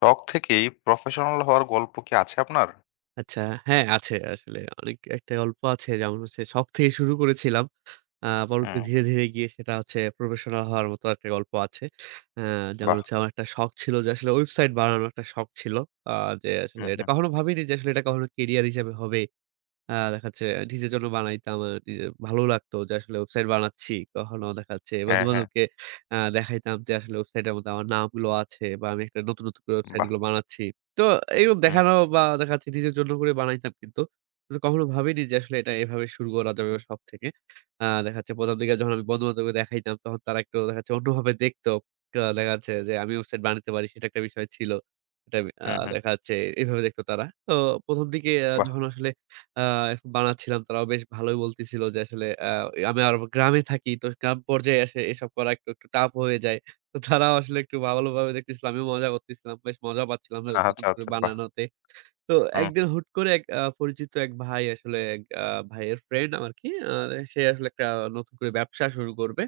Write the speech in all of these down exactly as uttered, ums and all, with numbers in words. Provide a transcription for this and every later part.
শখ থেকেই প্রফেশনাল হওয়ার গল্প কি আছে আপনার? আচ্ছা, হ্যাঁ আছে আসলে। অনেক একটা গল্প আছে যেমন হচ্ছে শখ থেকে শুরু করেছিলাম। আ পরবর্তী হুম। ধীরে, ধীরে গিয়ে সেটা হচ্ছে প্রফেশনাল হওয়ার মতো একটা গল্প আছে। আ যেমন বাহ! হচ্ছে আমার একটা শখ ছিল যে আসলে ওয়েবসাইট বানানোর একটা শখ ছিল। আ যে আসলে হুম, এটা হুম। কখনো ভাবিনি যে আসলে এটা কখনো কেরিয়ার হিসেবে হবে। আ দেখা যাচ্ছে নিজের জন্য বানাইতাম। আ নিজে ভালো লাগতো যে আসলে ওয়েবসাইট বানাচ্ছি। কখনো দেখা যাচ্ছে হ্যাঁ, হ্যাঁ। বন্ধু-বান্ধবকে আ দেখাইতাম যে আসলে ওয়েবসাইটের মধ্যে আমার নামগুলো আছে বা আমি একটা নতুন, নতুন করে বাহ! ওয়েবসাইটগুলো বানাচ্ছি। তো এরকম হুম, দেখানো বা দেখা যাচ্ছে নিজের জন্য করে বানাইতাম কিন্তু। কিন্তু কখনো ভাবিনি যে আসলে এটা এভাবে শুরু করা যাবে শখ থেকে। আ দেখা যাচ্ছে প্রথম দিকে যখন আমি বন্ধু-বান্ধবকে দেখাইতাম তখন তারা একটু দেখা যাচ্ছে অন্যভাবে দেখতো। তো দেখা যাচ্ছে যে আমি ওয়েবসাইট বানাতে পারি সেটা একটা বিষয় ছিল। এটা আ হুম, হুম। দেখা যাচ্ছে এভাবে দেখতো তারা। তো প্রথম দিকে আ বাহ! যখন আসলে আ বানাচ্ছিলাম তারাও বেশ ভালোই বলতেছিল যে আসলে আ আমি আর গ্রামে থাকি। তো গ্রাম পর্যায়ে আসে এসব করা একটু, একটু tough হয়ে যায়। তো তারাও আসলে একটু ভালোভাবে দেখতেছিল। আমিও মজা করতেছিলাম। বেশ মজা পাচ্ছিলাম না নতুন আচ্ছা, করে আচ্ছা। বাহ! বানানোতে। তো একদিন হুম, হুট করে এক আ পরিচিত এক ভাই আসলে এক আ ভাইয়ের ফ্রেন্ড আমার কি আ সে আসলে একটা নতুন করে ব্যবসা শুরু করবে।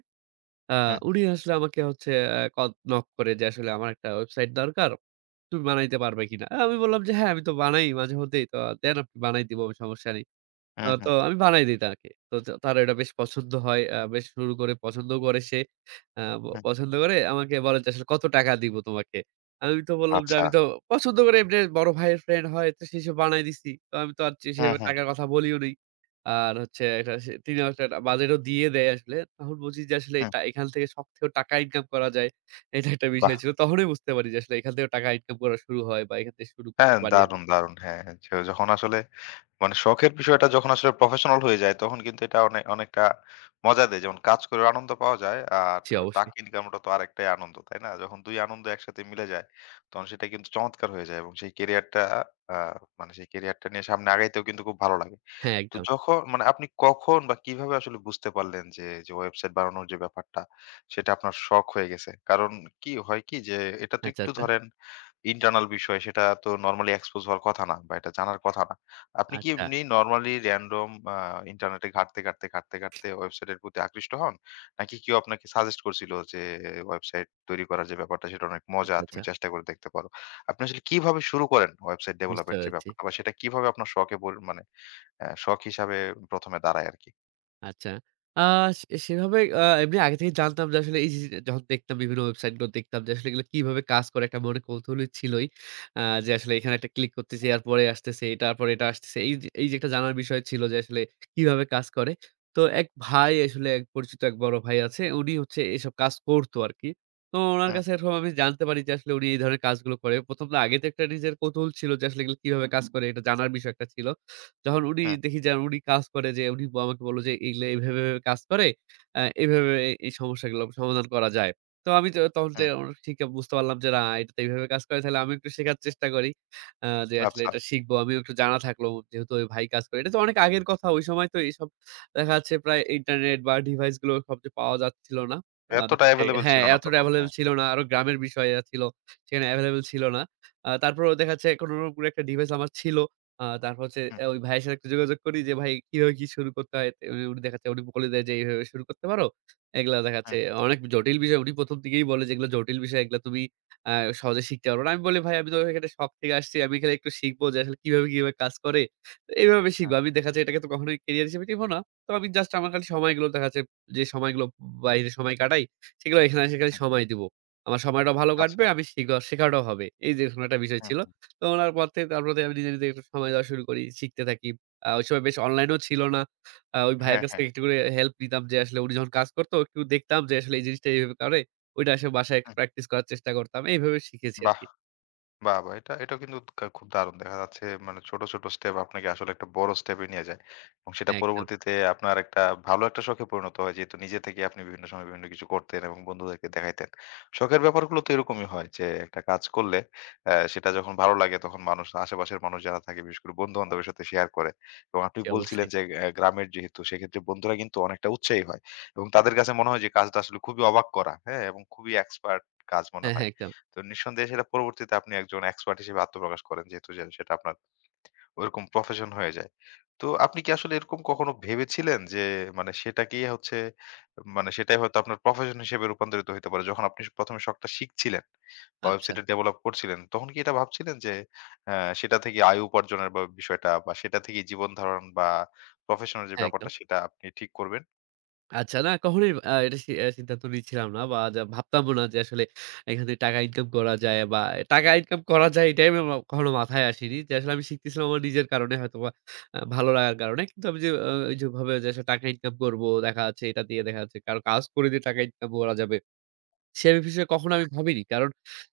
আ হুম, উনি আসলে আমাকে হচ্ছে আ ক নক করে যে আসলে আমার একটা ওয়েবসাইট দরকার। তুমি বানাইতে পারবে কিনা? আমি বললাম যে হ্যাঁ, আমি তো বানাই মাঝে মধ্যেই। তো দেন আপনি বানাই দিব সমস্যা নেই। আ হুম, তো হুম, আমি বানায় দেই তাকে। তো তা তার এটা বেশ পছন্দ হয়। আ বেশ শুরু করে পছন্দও করে সে। আ প হুম। পছন্দ করে আমাকে বলে যে, "আসলে কত টাকা দিব তোমাকে?" আমি তো বললাম যে, আচ্ছা। "আমি তো পছন্দ করে এমনি বড় ভাইয়ের ফ্রেন্ড হয় তো সে হিসেবে বানায় দিছি।" তো আমি তো আর হুম, সেভাবে হুম, টাকার কথা বলিও নাই। আর হচ্ছে এটা সে তিনি একটা বাজেটও দিয়ে দেয় আসলে। তখন বুঝি যে আসলে হুম। এটা এখান থেকে শখ থেকেও টাকা ইনকাম করা যায়। এটা একটা বাহ! বিষয় ছিল। তখনই বুঝতে পারি যে আসলে এখান থেকেও টাকা ইনকাম করা শুরু হয় বা এখান থেকে শুরু হ্যাঁ, করতে পারি আমি। দারুণ, দারুণ। হ্যাঁ, হ্যাঁ, য যখন আসলে মানে শখের বিষয়টা যখন আসলে প্রফেশনাল হয়ে যায়, তখন কিন্তু এটা অনেক অনেকটা মজা দেয়। যেমন কাজ করেও আনন্দ পাওয়া যায়, আর জি, অবশ্যই। টাকা ইনকামটা তো আরেকটাই আনন্দ, তাই না? যখন দুই আনন্দ একসাথে মিলে যায়, তখন সেটা কিন্তু চমৎকার হয়ে যায় এবং সেই ক্যারিয়ারটা আ মানে সেই ক্যারিয়ারটা নিয়ে সামনে আগাইতেও কিন্তু খুব ভালো লাগে। হ্যাঁ, তো একদম। যখন মানে আপনি কখন বা কিভাবে আসলে বুঝতে পারলেন যে, যে ওয়েবসাইট বানানোর যে ব্যাপারটা, সেটা আপনার শখ হয়ে গেছে? কারণ কি হয় কি যে, এটা তো আচ্ছা, একটু আচ্ছা। ধরেন ইন্টারনাল বিষয় সেটা তো নরমালি এক্সপোজ হওয়ার কথা না বা এটা জানার কথা না। আপনি কি আচ্ছা। এমনি নরমালি র‍্যান্ডম আ ইন্টারনেটে ঘাঁটতে, ঘাঁটতে, ঘাঁটতে, ঘাঁটতে ওয়েবসাইটের প্রতি আকৃষ্ট হন? নাকি কেউ আপনাকে সাজেস্ট করছিল যে ওয়েবসাইট তৈরি করার যে ব্যাপারটা সেটা অনেক মজা, আচ্ছা, আচ্ছা। তুমি চেষ্টা করে দেখতে পারো। আপনি আসলে কিভাবে শুরু করেন ওয়েবসাইট বুঝতে ডেভেলপের যে পেরেছি। ব্যাপারটা বা সেটা কিভাবে আপনার শখে পরি মানে আ শখ হিসাবে ১ম এ দাঁড়ায় আরকি? আচ্ছা। আ সে সেভাবে আ এমনি আগে থেকে জানতাম যে আসলে এই যে যখন দেখতাম বিভিন্ন ওয়েবসাইট গুলো দেখতাম যে আসলে এগুলো কিভাবে কাজ করে একটা মনে কৌতূহলী ছিলই। আ যে আসলে এখানে একটা ক্লিক করতেছি এর পরে আসতেছে, এটার পরে এটা আসতেছে। এই যে এই যে একটা জানার বিষয় ছিল যে আসলে কিভাবে কাজ করে। তো এক ভাই আসলে এক পরিচিত এক বড় ভাই আছে। উনি হচ্ছে এসব কাজ করতো আরকি। তো উনার হুম, কাছে এরকম আমি জানতে পারি যে আসলে উনি এই ধরনের কাজগুলো করে। প্রথম তো আগে তো একটা নিজের কৌতূহল ছিল যে আসলে এগুলো কিভাবে কাজ করে এটা জানার বিষয় একটা ছিল। যখন উনি হুম, দেখি যে উনি কাজ করে যে উনি আমাকে বলল যে এগুলো এভাবে, এভাবে কাজ করে। আ এভাবে এই এই সমস্যাগুলো সমাধান করা যায়। তো আমি তো তখন যে হুম। আমার ঠিক বুঝতে পারলাম যে না এটা তো এইভাবে কাজ করে তাহলে আমি একটু শেখার চেষ্টা করি। আ যে আসলে আচ্ছা। এটা শিখবো। আমিও একটু জানা থাকলো যেহেতু ওই ভাই কাজ করে। এটা তো অনেক আগের কথা। ওই সময় তো এইসব দেখা যাচ্ছে প্রায় ইন্টারনেট বা ডিভাইস গুলো সবচেয়ে পাওয়া যাচ্ছিল না। আমাদের এতটা কাছে এভেইলেবল হ্যাঁ, ছিল না এতটা তখন। এভেইলেবল হ্যাঁ। ছিল না। আরো গ্রামের বিষয় ছিল। সেখানে এভেইলেবল ছিল না। আ তারপরেও দেখা যাচ্ছে কোন একটা ডিভাইস আমার ছিল। আ তারপর হচ্ছে হুম, অ্যা ওই ভাইয়ের সাথে একটু যোগাযোগ করি যে, "ভাই কিভাবে কি শুরু করতে হয়?" তে উনি দেখা যাচ্ছে উনি বলে দেয় যে, "এইভাবে শুরু করতে পারো।" এগুলা দেখা হুম, যাচ্ছে অনেক জটিল বিষয়। উনি প্রথম থেকেই বলে যে, "এগুলো জটিল বিষয়। এগুলা তুমি আ সহজে শিখতে পারবে না।" আমি বলি, "ভাই আমি তো এখানে শখ থেকে আসছি। আমি এখানে একটু শিখবো যে আসলে কিভাবে, কিভাবে কাজ করে। তো এইভাবে শিখবো।" হুম, আমি দেখা যায় এটাকে তো কখনোই ক্যারিয়ার হিসেবে নিবো না। তো আমি জাস্ট আমার খালি সময়গুলো দেখা যাচ্ছে যে সময়গুলো বাইরে সময় কাটাই, সেগুলো এখানে এসে খালি হুম। সময় দিবো। আমার সময়টাও ভালো কাটবে, আচ্ছা। আমি শিখা শেখাটাও হবে। এই যে এরকম একটা বিষয় ছিল। হুম। তো ওনার পর থেকে তারপর থেকে আমি নিজে, নিজে একটু সময় দেওয়া শুরু করি। শিখতে থাকি। আ ওই সময় বেশ অনলাইনও ছিল না। আ ওই ভাইয়ের হ্যাঁ, কাছ হ্যাঁ। থেকে একটু করে হেল্প নিতাম যে আসলে উনি যখন কাজ করত একটু দেখতাম যে আসলে এই জিনিসটা এইভাবে করে। ওইটা আসলে বাসায় একটু হুম। প্র্যাকটিস করার চেষ্টা করতাম। এইভাবে শিখেছি বাহ! আরকি। বাহ! বাহ! এটা এটাও কিন্তু কা খুব দারুণ দেখা যাচ্ছে মানে ছোট, ছোট স্টেপ আপনাকে আসলে একটা বড় স্টেপে নিয়ে যায়। এবং সেটা হ্যাঁ, একদম। পরবর্তীতে আপনার একটা ভালো একটা শখে পরিণত হয়। যেহেতু নিজে থেকে আপনি বিভিন্ন সময় বিভিন্ন কিছু করতেন এবং বন্ধুদেরকে দেখাইতেন। শখের ব্যাপারগুলো তো এরকমই হয় যে একটা কাজ করলে অ্যা সেটা যখন ভালো লাগে তখন মানুষ আশেপাশের মানুষ যারা থাকে বিশেষ করে বন্ধু-বান্ধবের সাথে শেয়ার করে। এবং আপনি জি, বলছিলেন অবশ্যই। যে অ্যা গ্রামের যেহেতু সেক্ষেত্রে বন্ধুরা কিন্তু অনেকটা উৎসাহী হয়। এবং তাদের কাছে মনে হয় যে কাজটা আসলে খুবই অবাক করা, হ্যাঁ? এবং খুবই এক্সপার্ট কাজ মনে হ্যাঁ, হয়। হ্যাঁ, একদম। তো নিঃসন্দেহে সেটা পরবর্তীতে আপনি একজন এক্সপার্ট হিসেবে আত্মপ্রকাশ করেন যেহেতু যে সেটা আপনার ওরকম প্রফেশন হয়ে যায়। তো আপনি কি আসলে এরকম কখনো ভেবেছিলেন যে মানে সেটাকেই হচ্ছে মানে সেটাই হয়তো আপনার প্রফেশন হিসেবে রূপান্তরিত হইতে পারে। যখন আপনি ১ম এ শখটা শিখছিলেন বা আচ্ছা। ওয়েবসাইটটা ডেভেলপ করছিলেন তখন কি এটা ভাবছিলেন যে অ্যা সেটা থেকে আয় উপার্জনের বা বিষয়টা বা সেটা থেকেই জীবন ধারণ বা প্রফেশনাল যে হ্যাঁ, ব্যাপারটা একদম। সেটা আপনি ঠিক করবেন? আচ্ছা, না কখনোই আ এটা সি আ সিদ্ধান্ত নিচ্ছিলাম না বা যা ভাবতামও না যে আসলে এখান থেকে টাকা ইনকাম করা যায় বা টাকা ইনকাম করা যায় এটাই আমি আমার মা কখনো মাথায় আসেনি। যে আসলে আমি শিখতেছিলাম আমার নিজের কারণে হয়তোবা আ ভালো লাগার কারণে। কিন্তু আমি যে আ ওই যেভাবে যে আসলে টাকা ইনকাম করব, দেখা যাচ্ছে এটা দিয়ে দেখা যাচ্ছে কারো কাজ করে দিয়ে টাকা ইনকাম করা যাবে। সেভিং বিষয়ে কখনো আমি ভাবিনি। কারণ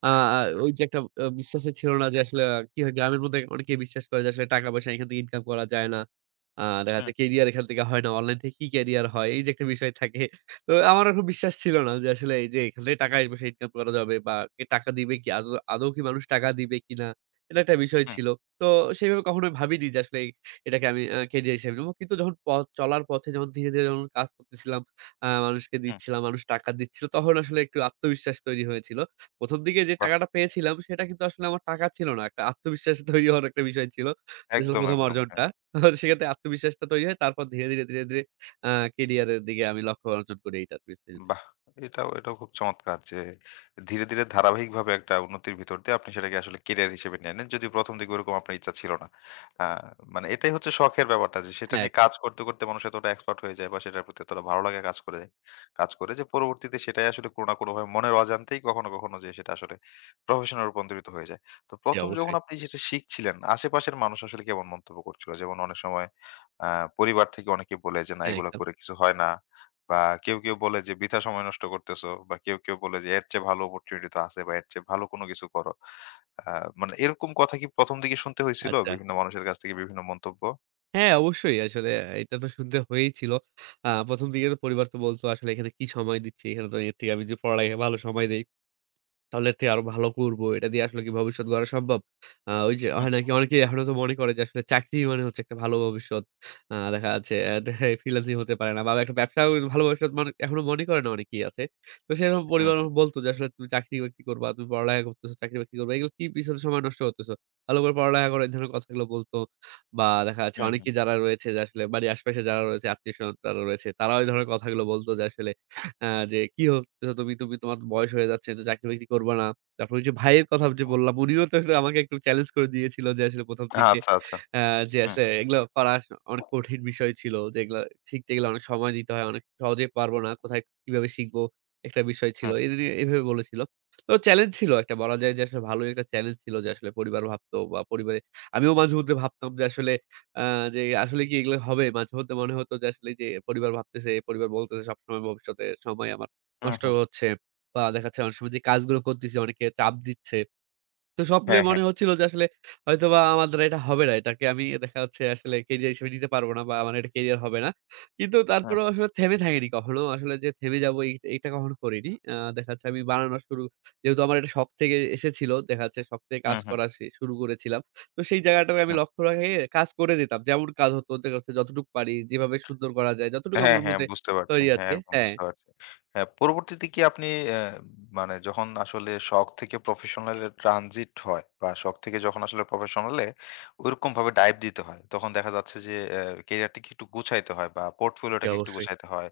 আ আ ওই যে একটা আ বিশ্বাসই ছিল না যে আসলে আ কি হয় গ্রামের মধ্যে অনেকেই বিশ্বাস করে যে আসলে টাকা-পয়সা এখান থেকে ইনকাম করা যায় না। আ দেখা যাচ্ছে হুম, ক্যারিয়ার এখান থেকে হয় না। অনলাইন থেকে কি ক্যারিয়ার হয়? এই যে একটা বিষয় থাকে। তো আমার এখন বিশ্বাস ছিল না যে আসলে এই যে এখান থেকে টাকা-পয়সা ইনকাম করা যাবে বা কে টাকা দিবে কি আদৌ আদৌ কি মানুষ টাকা দিবে কিনা? এটা একটা বিষয় হুম, ছিল। তো সেভাবে কখনোই ভাবিনি যে আসলে এটাকে আমি আ ক্যারিয়ার হিসেবে নেব। কিন্তু যখন পথ চলার পথে যখন ধীরে, ধীরে যখন কাজ করতেছিলাম আ মানুষকে হুম। দিচ্ছিলাম, মানুষ টাকা দিচ্ছিল। তখন আসলে একটু আত্মবিশ্বাস তৈরি হয়েছিল। ১ম দিকে যে বাহ! টাকাটা পেয়েছিলাম সেটা কিন্তু আসলে আমার টাকা ছিল না। একটা আত্মবিশ্বাস তৈরি হওয়ার একটা বিষয় ছিল। যে আসলে একদম, প্রথম একদম। অর্জনটা। হ্যাঁ। আর সেক্ষেত্রে আত্মবিশ্বাসটা তৈরি হয়। তারপর ধীরে, ধীরে, ধীরে, ধীরে আ ক্যারিয়ারের দিকে আমি লক্ষ্য অর্জন করি এইটার পিছনে। বাহ! এটাও এটাও খুব চমৎকার যে ধীরে, ধীরে ধারাবাহিকভাবে একটা উন্নতির ভিতর দিয়ে আপনি সেটাকে আসলে কেরিয়ার হিসেবে নিয়ে নেন। যদিও ১ম দিকে ওরকম আপনার ইচ্ছা ছিল না। আ মানে এটাই হচ্ছে শখের ব্যাপারটা যে সেটা হ্যাঁ, নিয়ে একদম। কাজ করতে, করতে মানুষ এতটা এক্সপার্ট হয়ে যায় বা সেটার প্রতি এতটা ভালো লাগা কাজ করে যায় কাজ করে যে পরবর্তীতে সেটাই আসলে কোনো না কোনোভাবে মনের অজান্তেই কখনো, কখনো যে সেটা আসলে প্রফেশনে রূপান্তরিত হয়ে যায়। তো জি, ১ম যখন অবশ্যই। আপনি সেটা শিখছিলেন, আশেপাশের মানুষ আসলে কেমন মন্তব্য করছিল? যেমন অনেক সময় আ পরিবার থেকে অনেকে বলে যে, "না হ্যাঁ, এগুলা একদম। করে কিছু হয় না।" বা কেউ, কেউ বলে যে, "বৃথা সময় নষ্ট করতেছো" বা কেউ, কেউ বলে যে, "এর চেয়ে ভালো অপরচুনিটি তো আছে বা এর চেয়ে ভালো কোনো কিছু করো।" আ মানে এরকম কথা কি ১ম দিকে শুনতে হয়েছিল আচ্ছা। বিভিন্ন মানুষের কাছ থেকে বিভিন্ন মন্তব্য? হ্যাঁ, অবশ্যই আসলে এটা তো শুনতে হয়েইছিল। আ ১ম দিকে তো পরিবার তো বলত আসলে এখানে কি সময় দিচ্ছি? এখানে তো এর থেকে আমি যে পড়ালেখায় ভালো সময় দেই। তাহলে এর থেকে আরো ভালো করবো। এটা দিয়ে আসলে কি ভবিষ্যৎ গড়া সম্ভব? আ ওই যে হুম, হয় নাকি অনেকেই এখনো তো মনে করে যে আসলে চাকরি মানে হচ্ছে একটা ভালো ভবিষ্যৎ। আ দেখা যাচ্ছে অ্যা ফ্রিল্যান্সিং হতে পারে না বা একটা ব্যবসাও ভালো ভবিষ্যৎ মনে এখনো মনে করে না অনেকেই আছে। তো সেরকম হুম, পরিবার হুম, আমাকে বলত যে আসলে তুমি চাকরি-বাকরি করবা, তুমি পড়ালেখা করতেছো, চাকরি-বাকরি করবা। এগুলো কি পিছনে সময় নষ্ট করতেছো? ভালো করে পড়ালেখা করো, এই ধরনের কথাগুলো বলত। বা দেখা যাচ্ছে হুম, হুম। অনেকেই যারা রয়েছে যে আসলে বাড়ির আশেপাশে যারা রয়েছে, আত্মীয়স্বজন যারা রয়েছে তারাও এই ধরনের কথাগুলো বলত যে আসলে আ যে, "কি হচ্ছে তুমি? তুমি তোমার বয়স হয়ে যাচ্ছে তো চাকরি-বাকরি করবা না।" তারপর ওই যে ভাইয়ের কথা যে বললাম, উনিও তো একটু আমাকে একটু চ্যালেঞ্জ করে দিয়েছিল যে আসলে ১ম দিকে আচ্ছা, আচ্ছা। আ যে হুম, আসলে এগুলো করা আস অনেক কঠিন বিষয় ছিল। যে এগুলা শিখতে গেলে অনেক সময় দিতে হয়। অনেক সহজে পারব না। কোথায় কিভাবে শিখবো? একটা বিষয় ছিল। হুম, এ নিয়ে এভাবে বলেছিল। তো চ্যালেঞ্জ ছিল একটা বলা যায় যে আসলে ভালোই একটা চ্যালেঞ্জ ছিল যে আসলে পরিবার ভাবতো বা পরিবারে আমিও মাঝে মধ্যে ভাবতাম যে আসলে আ যে আসলে কি এগুলো হবে? মাঝে মধ্যে মনে হতো যে আসলে যে পরিবার ভাবতেছে, পরিবার বলতেছে সবসময় ভবিষ্যতে সময় আমার হুম, নষ্ট হুম। হচ্ছে। বা দেখা যাচ্ছে অনেক সময় যে কাজগুলো করতেছি অনেকে চাপ দিচ্ছে। তো সব হ্যাঁ, মিলিয়ে হ্যাঁ। মনে হচ্ছিল যে আসলে হয়তোবা আমার দ্বারা এটা হবে না। এটাকে আমি দেখা যাচ্ছে আসলে ক্যারিয়ার হিসেবে নিতে পারব না বা আমার এটা ক্যারিয়ার হবে না। কিন্তু হুম, তারপরেও আসলে থেমে থাকিনি কখনো। আসলে যে থেমে যাবো এই এটা কখনো করিনি। আ দেখা যাচ্ছে আমি বানানো শুরু যেহেতু আমার এটা শখ থেকে এসেছিল। দেখা যাচ্ছে শখ থেকে হুম, কাজ হুম, হুম। করা শে শুরু করেছিলাম। তো সেই জায়গাটাকে আমি লক্ষ্য রেখে কাজ করে যেতাম। যেমন কাজ হতো দেখা যাচ্ছে যতটুকু পারি, যেভাবে সুন্দর করা যায়, যতটুকু হ্যাঁ, আমার হ্যাঁ, মধ্যে বুঝতে পারছি। তৈরি হ্যাঁ, আছে একদম হ্যাঁ, বুঝতে পারছি। হ্যাঁ, পরবর্তীতে কি আপনি অ্যা মানে যখন আসলে শখ থেকে প্রফেশনাল এ ট্রানজিট হয় বা শখ থেকে যখন আসলে প্রফেশনাল এ ওইরকমভাবে ডাইভ দিতে হয়, তখন দেখা যাচ্ছে যে অ্যা ক্যারিয়ারটাকে একটু গুছাইতে হয় বা জি পোর্টফোলিওটাকে একটু অবশ্যই। গুছাইতে হয়,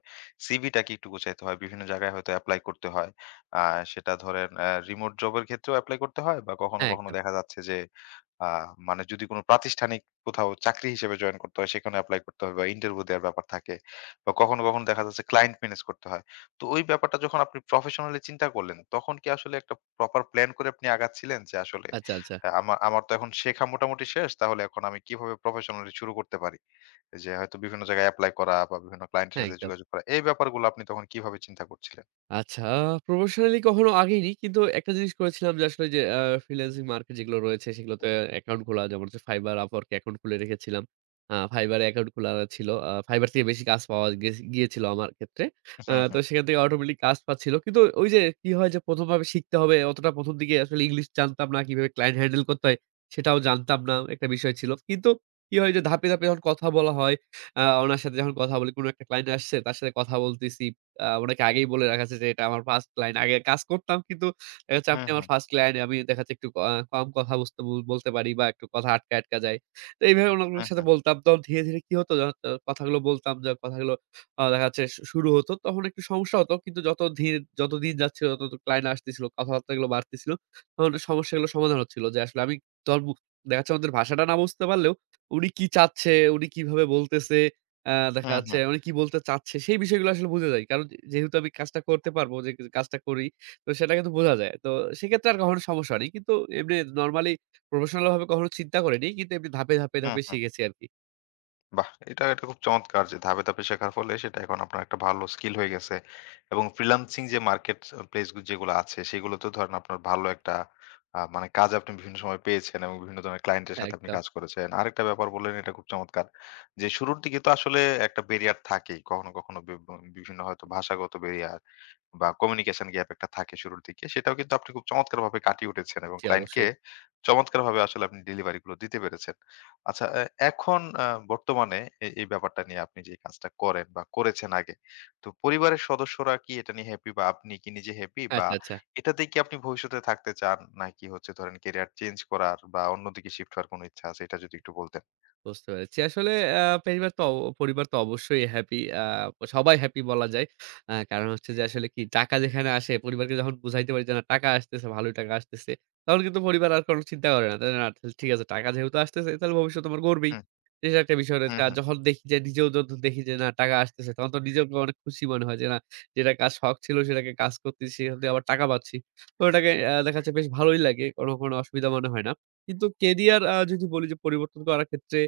সিভিটাকে একটু গুছাইতে হয়। বিভিন্ন জায়গায় হয়তো এপ্লাই করতে হয়। আ সেটা ধরেন অ্যা রিমোট জবের ক্ষেত্রেও এপ্লাই করতে হয় বা কখনো, হ্যাঁ, কখনো একদম। দেখা যাচ্ছে যে আ মানে যদি কোনো প্রাতিষ্ঠানিক কোথাও চাকরি হিসেবে জয়েন করতে হয়, সেখানে এপ্লাই করতে হবে বা ইন্টারভিউ দেওয়ার ব্যাপার থাকে। বা কখনো, কখনো দেখা যাচ্ছে ক্লায়েন্ট ম্যানেজ করতে হয়। তো ওই ব্যাপারটা যখন আপনি প্রফেশনালি চিন্তা করলেন, তখন কি আসলে একটা প্রপার প্ল্যান করে আপনি আগাচ্ছিলেন? যে আসলে আচ্ছা, আচ্ছা। আ আমা আমার তো এখন শেখা মোটামুটি শেষ। তাহলে এখন আমি কিভাবে প্রফেশনালি শুরু করতে পারি? যে হয়তো বিভিন্ন জায়গায় এপ্লাই করা বা বিভিন্ন ক্লায়েন্টের হ্যাঁ, সাথে একদম। যোগাযোগ করা। এই ব্যাপারগুলো আপনি তখন কিভাবে চিন্তা করছিলেন? আচ্ছা, প্রফেশনালি কখনো আগেইনি কিন্তু একটা জিনিস করেছিলাম যে আসলে ওই যে আ ফ্রিল্যান্সিং মার্কেট যেগুলো রয়েছে সেগুলোতে অ্যাকাউন্ট খোলা যেমন হচ্ছে Fiverr, Upwork এ অ্যাকাউন্ট খুলে রেখেছিলাম। আ Fiverr এ অ্যাকাউন্ট খোলা ছিল। আ Fiverr থেকে বেশি কাজ পাওয়া গেছ গিয়েছিল আমার ক্ষেত্রে। আ হুম, তো হুম। সেখান থেকে অটোমেটিক কাজ পাচ্ছিল। কিন্তু ওই যে কি হয় যে প্রথম ভাবে শিখতে হবে অতটা প্রথম দিকে আসলে ইংলিশ জানতাম না, কিভাবে ক্লায়েন্ট হ্যান্ডেল করতে হয় সেটাও জানতাম না। একটা বিষয় ছিল। কিন্তু কি হয় যে ধাপে, ধাপে যখন কথা বলা হয়, আ ওনার সাথে যখন কথা বলি, কোন একটা ক্লায়েন্ট আসছে তার সাথে কথা বলতেছি। আ উনাকে আগেই বলে রাখা আছে যে এটা আমার ফার্স্ট ক্লায়েন্ট। আগে কাজ করতাম কিন্তু দেখা যাচ্ছে হুম, আপনি আমার হুম। First client. আমি দেখা যাচ্ছে একটু ক আ কম কথা বুঝতে বল বলতে পারি বা একটু কথা আটকা, আটকা যায়। তো এইভাবে উনার হুম, সাথে হুম। বলতাম। তখন ধীরে, ধীরে কি হতো জানো তো? কথাগুলো বলতাম যে কথাগুলো আ দেখা যাচ্ছে শু শুরু হতো। তখন একটু সমস্যা হতো। কিন্তু যত ধীর যতদিন যাচ্ছিল তত ক্লায়েন্ট আসতেছিল। কথাবার্তাগুলো বাড়তেছিল। তখন সমস্যাগুলো সমাধান হচ্ছিল যে আসলে আমি তখন বু- দেখা যাচ্ছে আমাদের ভাষাটা না বুঝতে পারলেও উনি কি চাচ্ছে, উনি কিভাবে বলতেছে আ দেখা হুম, যাচ্ছে হুম। মানে কি বলতে চাচ্ছে সেই বিষয়গুলো আসলে বোঝা যায়। কারণ যে- যেহেতু আমি কাজটা করতে পারবো, যে কাজটা করি তো সেটা কিন্তু বোঝা যায়। তো সেক্ষেত্রে আর কখনো সমস্যা হয়নি। কিন্তু এমনি নরমালি প্রফেশনাল ভাবে কখনো চিন্তা করিনি। কিন্তু এমনি ধাপে, ধাপে, হুম, ধাপে হুম। শিখেছি আরকি। বাহ! এটা, এটা খুব চমৎকার যে ধাপে, ধাপে শেখার ফলে সেটা এখন আপনার একটা ভালো স্কিল হয়ে গেছে। এবং ফ্রিল্যান্সিং যে মার্কেট আ প্লেস যেগুলো আছে সেগুলোতেও ধরেন আপনার ভালো একটা আ মানে কাজ আপনি বিভিন্ন সময় পেয়েছেন এবং বিভিন্ন ধরনের ক্লায়েন্টের হ্যাঁ, সাথে আপনি একদম। কাজ করেছেন। আরেকটা ব্যাপার বললেন এটা খুব চমৎকার। যে শুরুর দিকে তো আসলে একটা ব্যারিয়ার থাকেই। কখনো, কখনো বি বিভিন্ন হয়তো ভাষাগত ব্যারিয়ার বা কমিউনিকেশন গ্যাপ একটা থাকে শুরুর দিকে। সেটাও কিন্তু আপনি খুব চমৎকারভাবে কাটিয়ে উঠেছেন এবং জি, ক্লায়েন্টকে অবশ্যই। চমৎকারভাবে আসলে আপনি ডেলিভারি গুলো দিতে পেরেছেন। আচ্ছা, এ এখন আ বর্তমানে এ এই ব্যাপারটা নিয়ে আপনি যে কাজটা করেন বা করেছেন আগে, তো পরিবারের সদস্যরা কি এটা নিয়ে হ্যাপি বা আপনি কি নিজে হ্যাপি? বা আচ্ছা, আচ্ছা। এটাতেই কি আপনি ভবিষ্যতে থাকতে চান? নাকি হচ্ছে ধরেন ক্যারিয়ার চেঞ্জ করার বা অন্যদিকে শিফট হওয়ার কোনো ইচ্ছা আছে? এটা যদি একটু বলতেন। বুঝতে পেরেছি। আসলে আ পরিবার তো অ পরিবার তো অবশ্যই হ্যাপি। আ সবাই হ্যাপি বলা যায়। আ কারণ হচ্ছে যে আসলে কি টাকা যেখানে আসে পরিবারকে যখন বুঝাইতে পারি যে না টাকা আসতেছে, ভালোই টাকা আসতেছে। তখন কিন্তু পরিবার আর কোনো চিন্তা করে না। তাই না? তাহলে ঠিক আছে টাকা যেহেতু আসতেছে তাহলে ভবিষ্যৎ আমার গড়বেই। হুম, এটা একটা বিষয় হুম, রয়েছে। আর হুম, যখন দেখি যে নিজেও যখন দেখি যে না টাকা আসতেছে তখন তো নিজেকে অনেক খুশি মনে হয় যে না, যেটা কাজ শখ ছিল সেটাকে কাজ করতেছি সেখান থেকে আবার টাকা পাচ্ছি। তো ওটাকে আ দেখা যাচ্ছে বেশ ভালোই লাগে। কোনো, কোনো অসুবিধা মনে হয় না। কিন্তু কেরিয়ার আ যদি বলি যে পরিবর্তন করার ক্ষেত্রে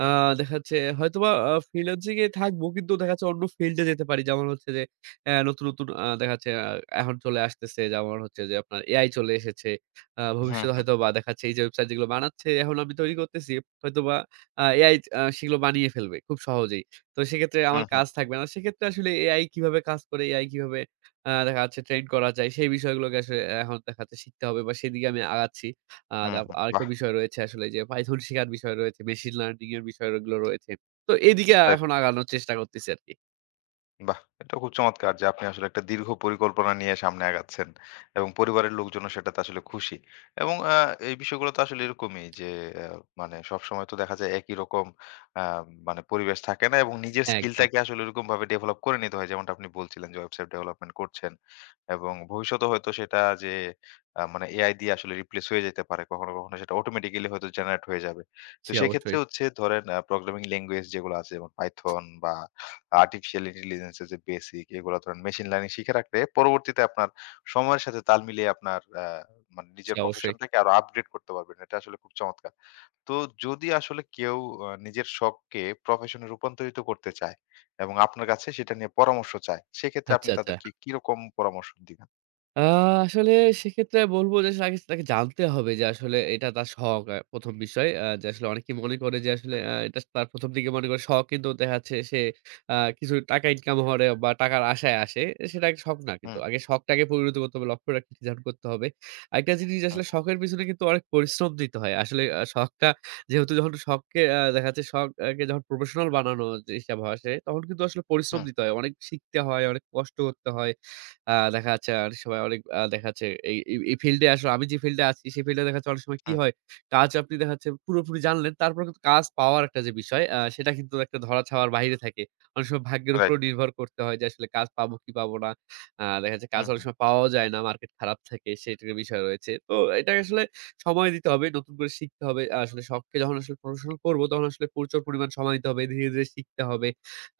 আ দেখা যাচ্ছে হয়তোবা আ ফ্রিল্যান্সিং এ থাকবো কিন্তু দেখা যাচ্ছে অন্য ফিল্ডে যেতে পারি। যেমন হচ্ছে যে অ্যা নতুন, নতুন আ দেখা যাচ্ছে আ এখন চলে আসতেছে যেমন হচ্ছে যে আপনার এ আই চলে এসেছে। আ হুম, ভবিষ্যতে হুম, হয়তোবা দেখা যাচ্ছে এই যে ওয়েবসাইট যেগুলো বানাচ্ছে এখন আমি তৈরি করতেছি। হয়তোবা আ এ আই আ সেগুলো বানিয়ে ফেলবে খুব সহজেই। তো সেক্ষেত্রে হুম, আমার হুম, কাজ থাকবে না। সেক্ষেত্রে আসলে এ আই কিভাবে কাজ করে, এ আই কিভাবে আ দেখা যাচ্ছে ট্রেন করা যায় সেই বিষয়গুলোকে আসলে এখন দেখা যাচ্ছে শিখতে হবে বা সেদিকে আমি আগাচ্ছি। আর হুম, আব হুম। আরেকটা বাহ! বিষয় রয়েছে আসলে যে Python শিখার বিষয় রয়েছে, মেশিন লার্নিং এর বিষয়গুলো রয়েছে। তো এদিকে রাইট। এখন আগানোর চেষ্টা করতেছি আরকি। বাহ! এটা খুব চমৎকার যে আপনি আসলে একটা দীর্ঘ পরিকল্পনা নিয়ে সামনে আগাচ্ছেন এবং পরিবারের লোকজনও সেটাতে আসলে খুশি। এবং আ এই বিষয়গুলো তো আসলে এরকমই যে আ মানে সবসময় তো দেখা যায় একই রকম আ মানে পরিবেশ থাকে না এবং নিজের হ্যাঁ, একদম। স্কিলটাকে আসলে ওরকমভাবে ডেভেলপ করে নিতে হয়। যেমনটা আপনি বলছিলেন যে ওয়েবসাইট ডেভেলপমেন্ট করছেন এবং ভবিষ্যতে হয়তো সেটা যে আ মানে এআই দিয়ে আসলে রিপ্লেস হয়ে যেতে পারে। কখনো, কখনো সেটা অটোমেটিক্যালি হয়তো জেনারেট হয়ে যাবে। তো জি, সেক্ষেত্রে অবশ্যই, হচ্ছে ধরেন আ প্রোগ্রামিং ল্যাঙ্গুয়েজ যেগুলো আছে যেমন Python বা আর্টিফিশিয়াল ইন্টেলিজেন্স এর যে বেসিক এগুলো ধরেন মেশিন লার্নিং শিখে রাখলে পরবর্তীতে আপনার সময়ের সাথে তাল মিলিয়ে আপনার আহ, মানে জি, নিজের অবশ্যই। প্রফেশনটাকে আরো আপগ্রেড করতে পারবেন এটা আসলে খুব চমৎকার। তো যদি আসলে কেউ আহ, নিজের শখকে প্রফেশনে রূপান্তরিত করতে চায় এবং আপনার কাছে সেটা নিয়ে পরামর্শ চায় সেক্ষেত্রে আচ্ছা, আপনি আচ্ছা। তাদেরকে কিরকম পরামর্শ দিবেন? আ আসলে সেক্ষেত্রে বলব যে আসলে আগে তাকে জানতে হবে যে আসলে এটা তার শখ, আ প্রথম বিষয়। আ যে আসলে অনেকে মনে করে যে আসলে আ এটা তার প্রথম দিকে মনে করে শখ কিন্তু দেখা যাচ্ছে সে আ কিছু টাকা ইনকাম হলে বা টাকার আশায় আসে। সেটা একটা শখ না কিন্তু। হুম। আগে শখটাকে পরিণত করতে হবে, লক্ষ্যটা নির্ধারণ করতে হবে। আরেকটা জিনিস হুম। আসলে শখের পিছনে কিন্তু অনেক পরিশ্রম দিতে হয়। আসলে আ শখটা যেহেতু যখন শখকে আ দেখা যাচ্ছে শখকে যখন প্রফেশনাল বানানো যে হিসাব আসে তখন কিন্তু আসলে পরিশ্রম হুম। দিতে হয়। অনেক শিখতে হয়, অনেক কষ্ট করতে হয়। আ দেখা যাচ্ছে অনেক সময় অনেক আ দেখা যাচ্ছে এই এই এই ফিল্ডে আসলে আমি যে ফিল্ডে আছি সেই ফিল্ডে দেখা যাচ্ছে অনেক সময় কি হুম। হয়, কাজ আপনি দেখা যাচ্ছে পুরোপুরি জানলেন। তারপরে কিন্তু কাজ পাওয়ার একটা যে বিষয় আ সেটা কিন্তু একটা ধরা-ছোঁয়ার বাইরে থাকে। অনেক সময় ভাগ্যের উপরেও রাইট। নির্ভর করতে হয় যে আসলে কাজ পাবো কি পাবো না। আ দেখা যাচ্ছে কাজ হুম, অনেক হুম। সময় পাওয়াও যায় না। মার্কেট খারাপ থাকে সেটার বিষয় রয়েছে। তো এটা আসলে সময় দিতে হবে। নতুন করে শিখতে হবে। আসলে শখকে যখন আসলে প্রফেশনাল করবো তখন আসলে প্রচুর পরিমাণ সময় দিতে হবে। ধীরে, ধীরে শিখতে হবে।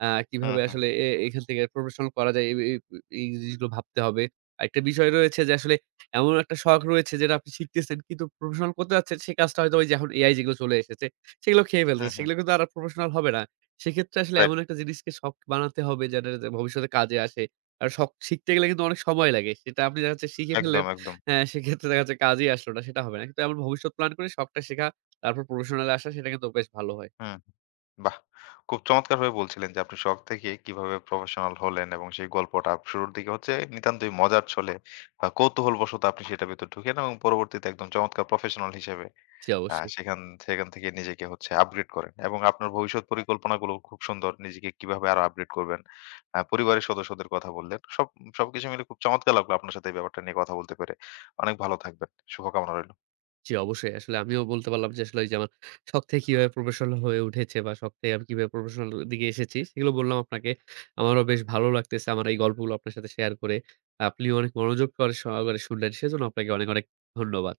আ হুম, কিভাবে হুম। আসলে এ এখান থেকে প্রফেশনাল করা যায় এই এই এই জিনিসগুলো ভাবতে হবে। আরেকটা বিষয় রয়েছে যে আসলে এমন একটা শখ রয়েছে যেটা আপনি শিখতেছেন কিন্তু প্রফেশনাল করতে যাচ্ছেন, সে কাজটা হয়তো ওই যে এখন এ আই যেগুলো চলে এসেছে সেগুলো খেয়ে হুম, ফেলতেছে। হুম। সেগুলো কিন্তু আর প্রফেশনাল হবে না। সেক্ষেত্রে আসলে রাইট। এমন একটা জিনিসকে শখ বানাতে হবে যেটা যাতে ভবিষ্যতে কাজে আসে। আর শখ শিখতে গেলে কিন্তু অনেক সময় লাগে। সেটা আপনি দেখা যাচ্ছে শিখে ফেললেন। একদম, একদম। হ্যাঁ, সেক্ষেত্রে দেখা যাচ্ছে কাজেই আসলো না সেটা হবে না। কিন্তু এমন ভবিষ্যৎ প্ল্যান করে শখটা শেখা তারপর প্রফেশনাল এ আসা সেটা কিন্তু বেশ ভালো হয়। হুম। বাহ! খুব চমৎকারভাবে বলছিলেন যে আপনি শখ থেকে কিভাবে প্রফেশনাল হলেন এবং সেই গল্পটা শুরুর দিকে হচ্ছে নিতান্তই মজার ছলে বা কৌতূহলবশত আপনি সেটার ভেতর ঢুকেন এবং পরবর্তীতে একদম চমৎকার প্রফেশনাল হিসেবে জি, আ অবশ্যই। সেখান সেখান থেকে নিজেকে হচ্ছে আপগ্রেড করেন এবং আপনার ভবিষ্যৎ পরিকল্পনাগুলো খুব সুন্দর। নিজেকে কিভাবে আরো আপগ্রেড করবেন। আ পরিবারের সদস্যদের কথা বললেন। সব সবকিছু মিলে খুব চমৎকার লাগলো আপনার সাথে এই ব্যাপারটা নিয়ে কথা বলতে পেরে। অনেক ভালো থাকবেন। শুভকামনা রইল। জি, অবশ্যই। আসলে আমিও বলতে পারলাম যে আসলে ওইযে আমার শখ থেকে কিভাবে প্রফেশনাল হয়ে উঠেছে বা শখ থেকে আমি কিভাবে প্রফেশনাল দিকে এসেছি, সেগুলো বললাম আপনাকে। আমারও বেশ ভালো লাগতেছে আমার এই গল্পগুলো আপনার সাথে শেয়ার করে। আপনিও অনেক মনোযোগ করে সহকারে শুনলেন। সেজন্য আপনাকে অনেক, অনেক ধন্যবাদ।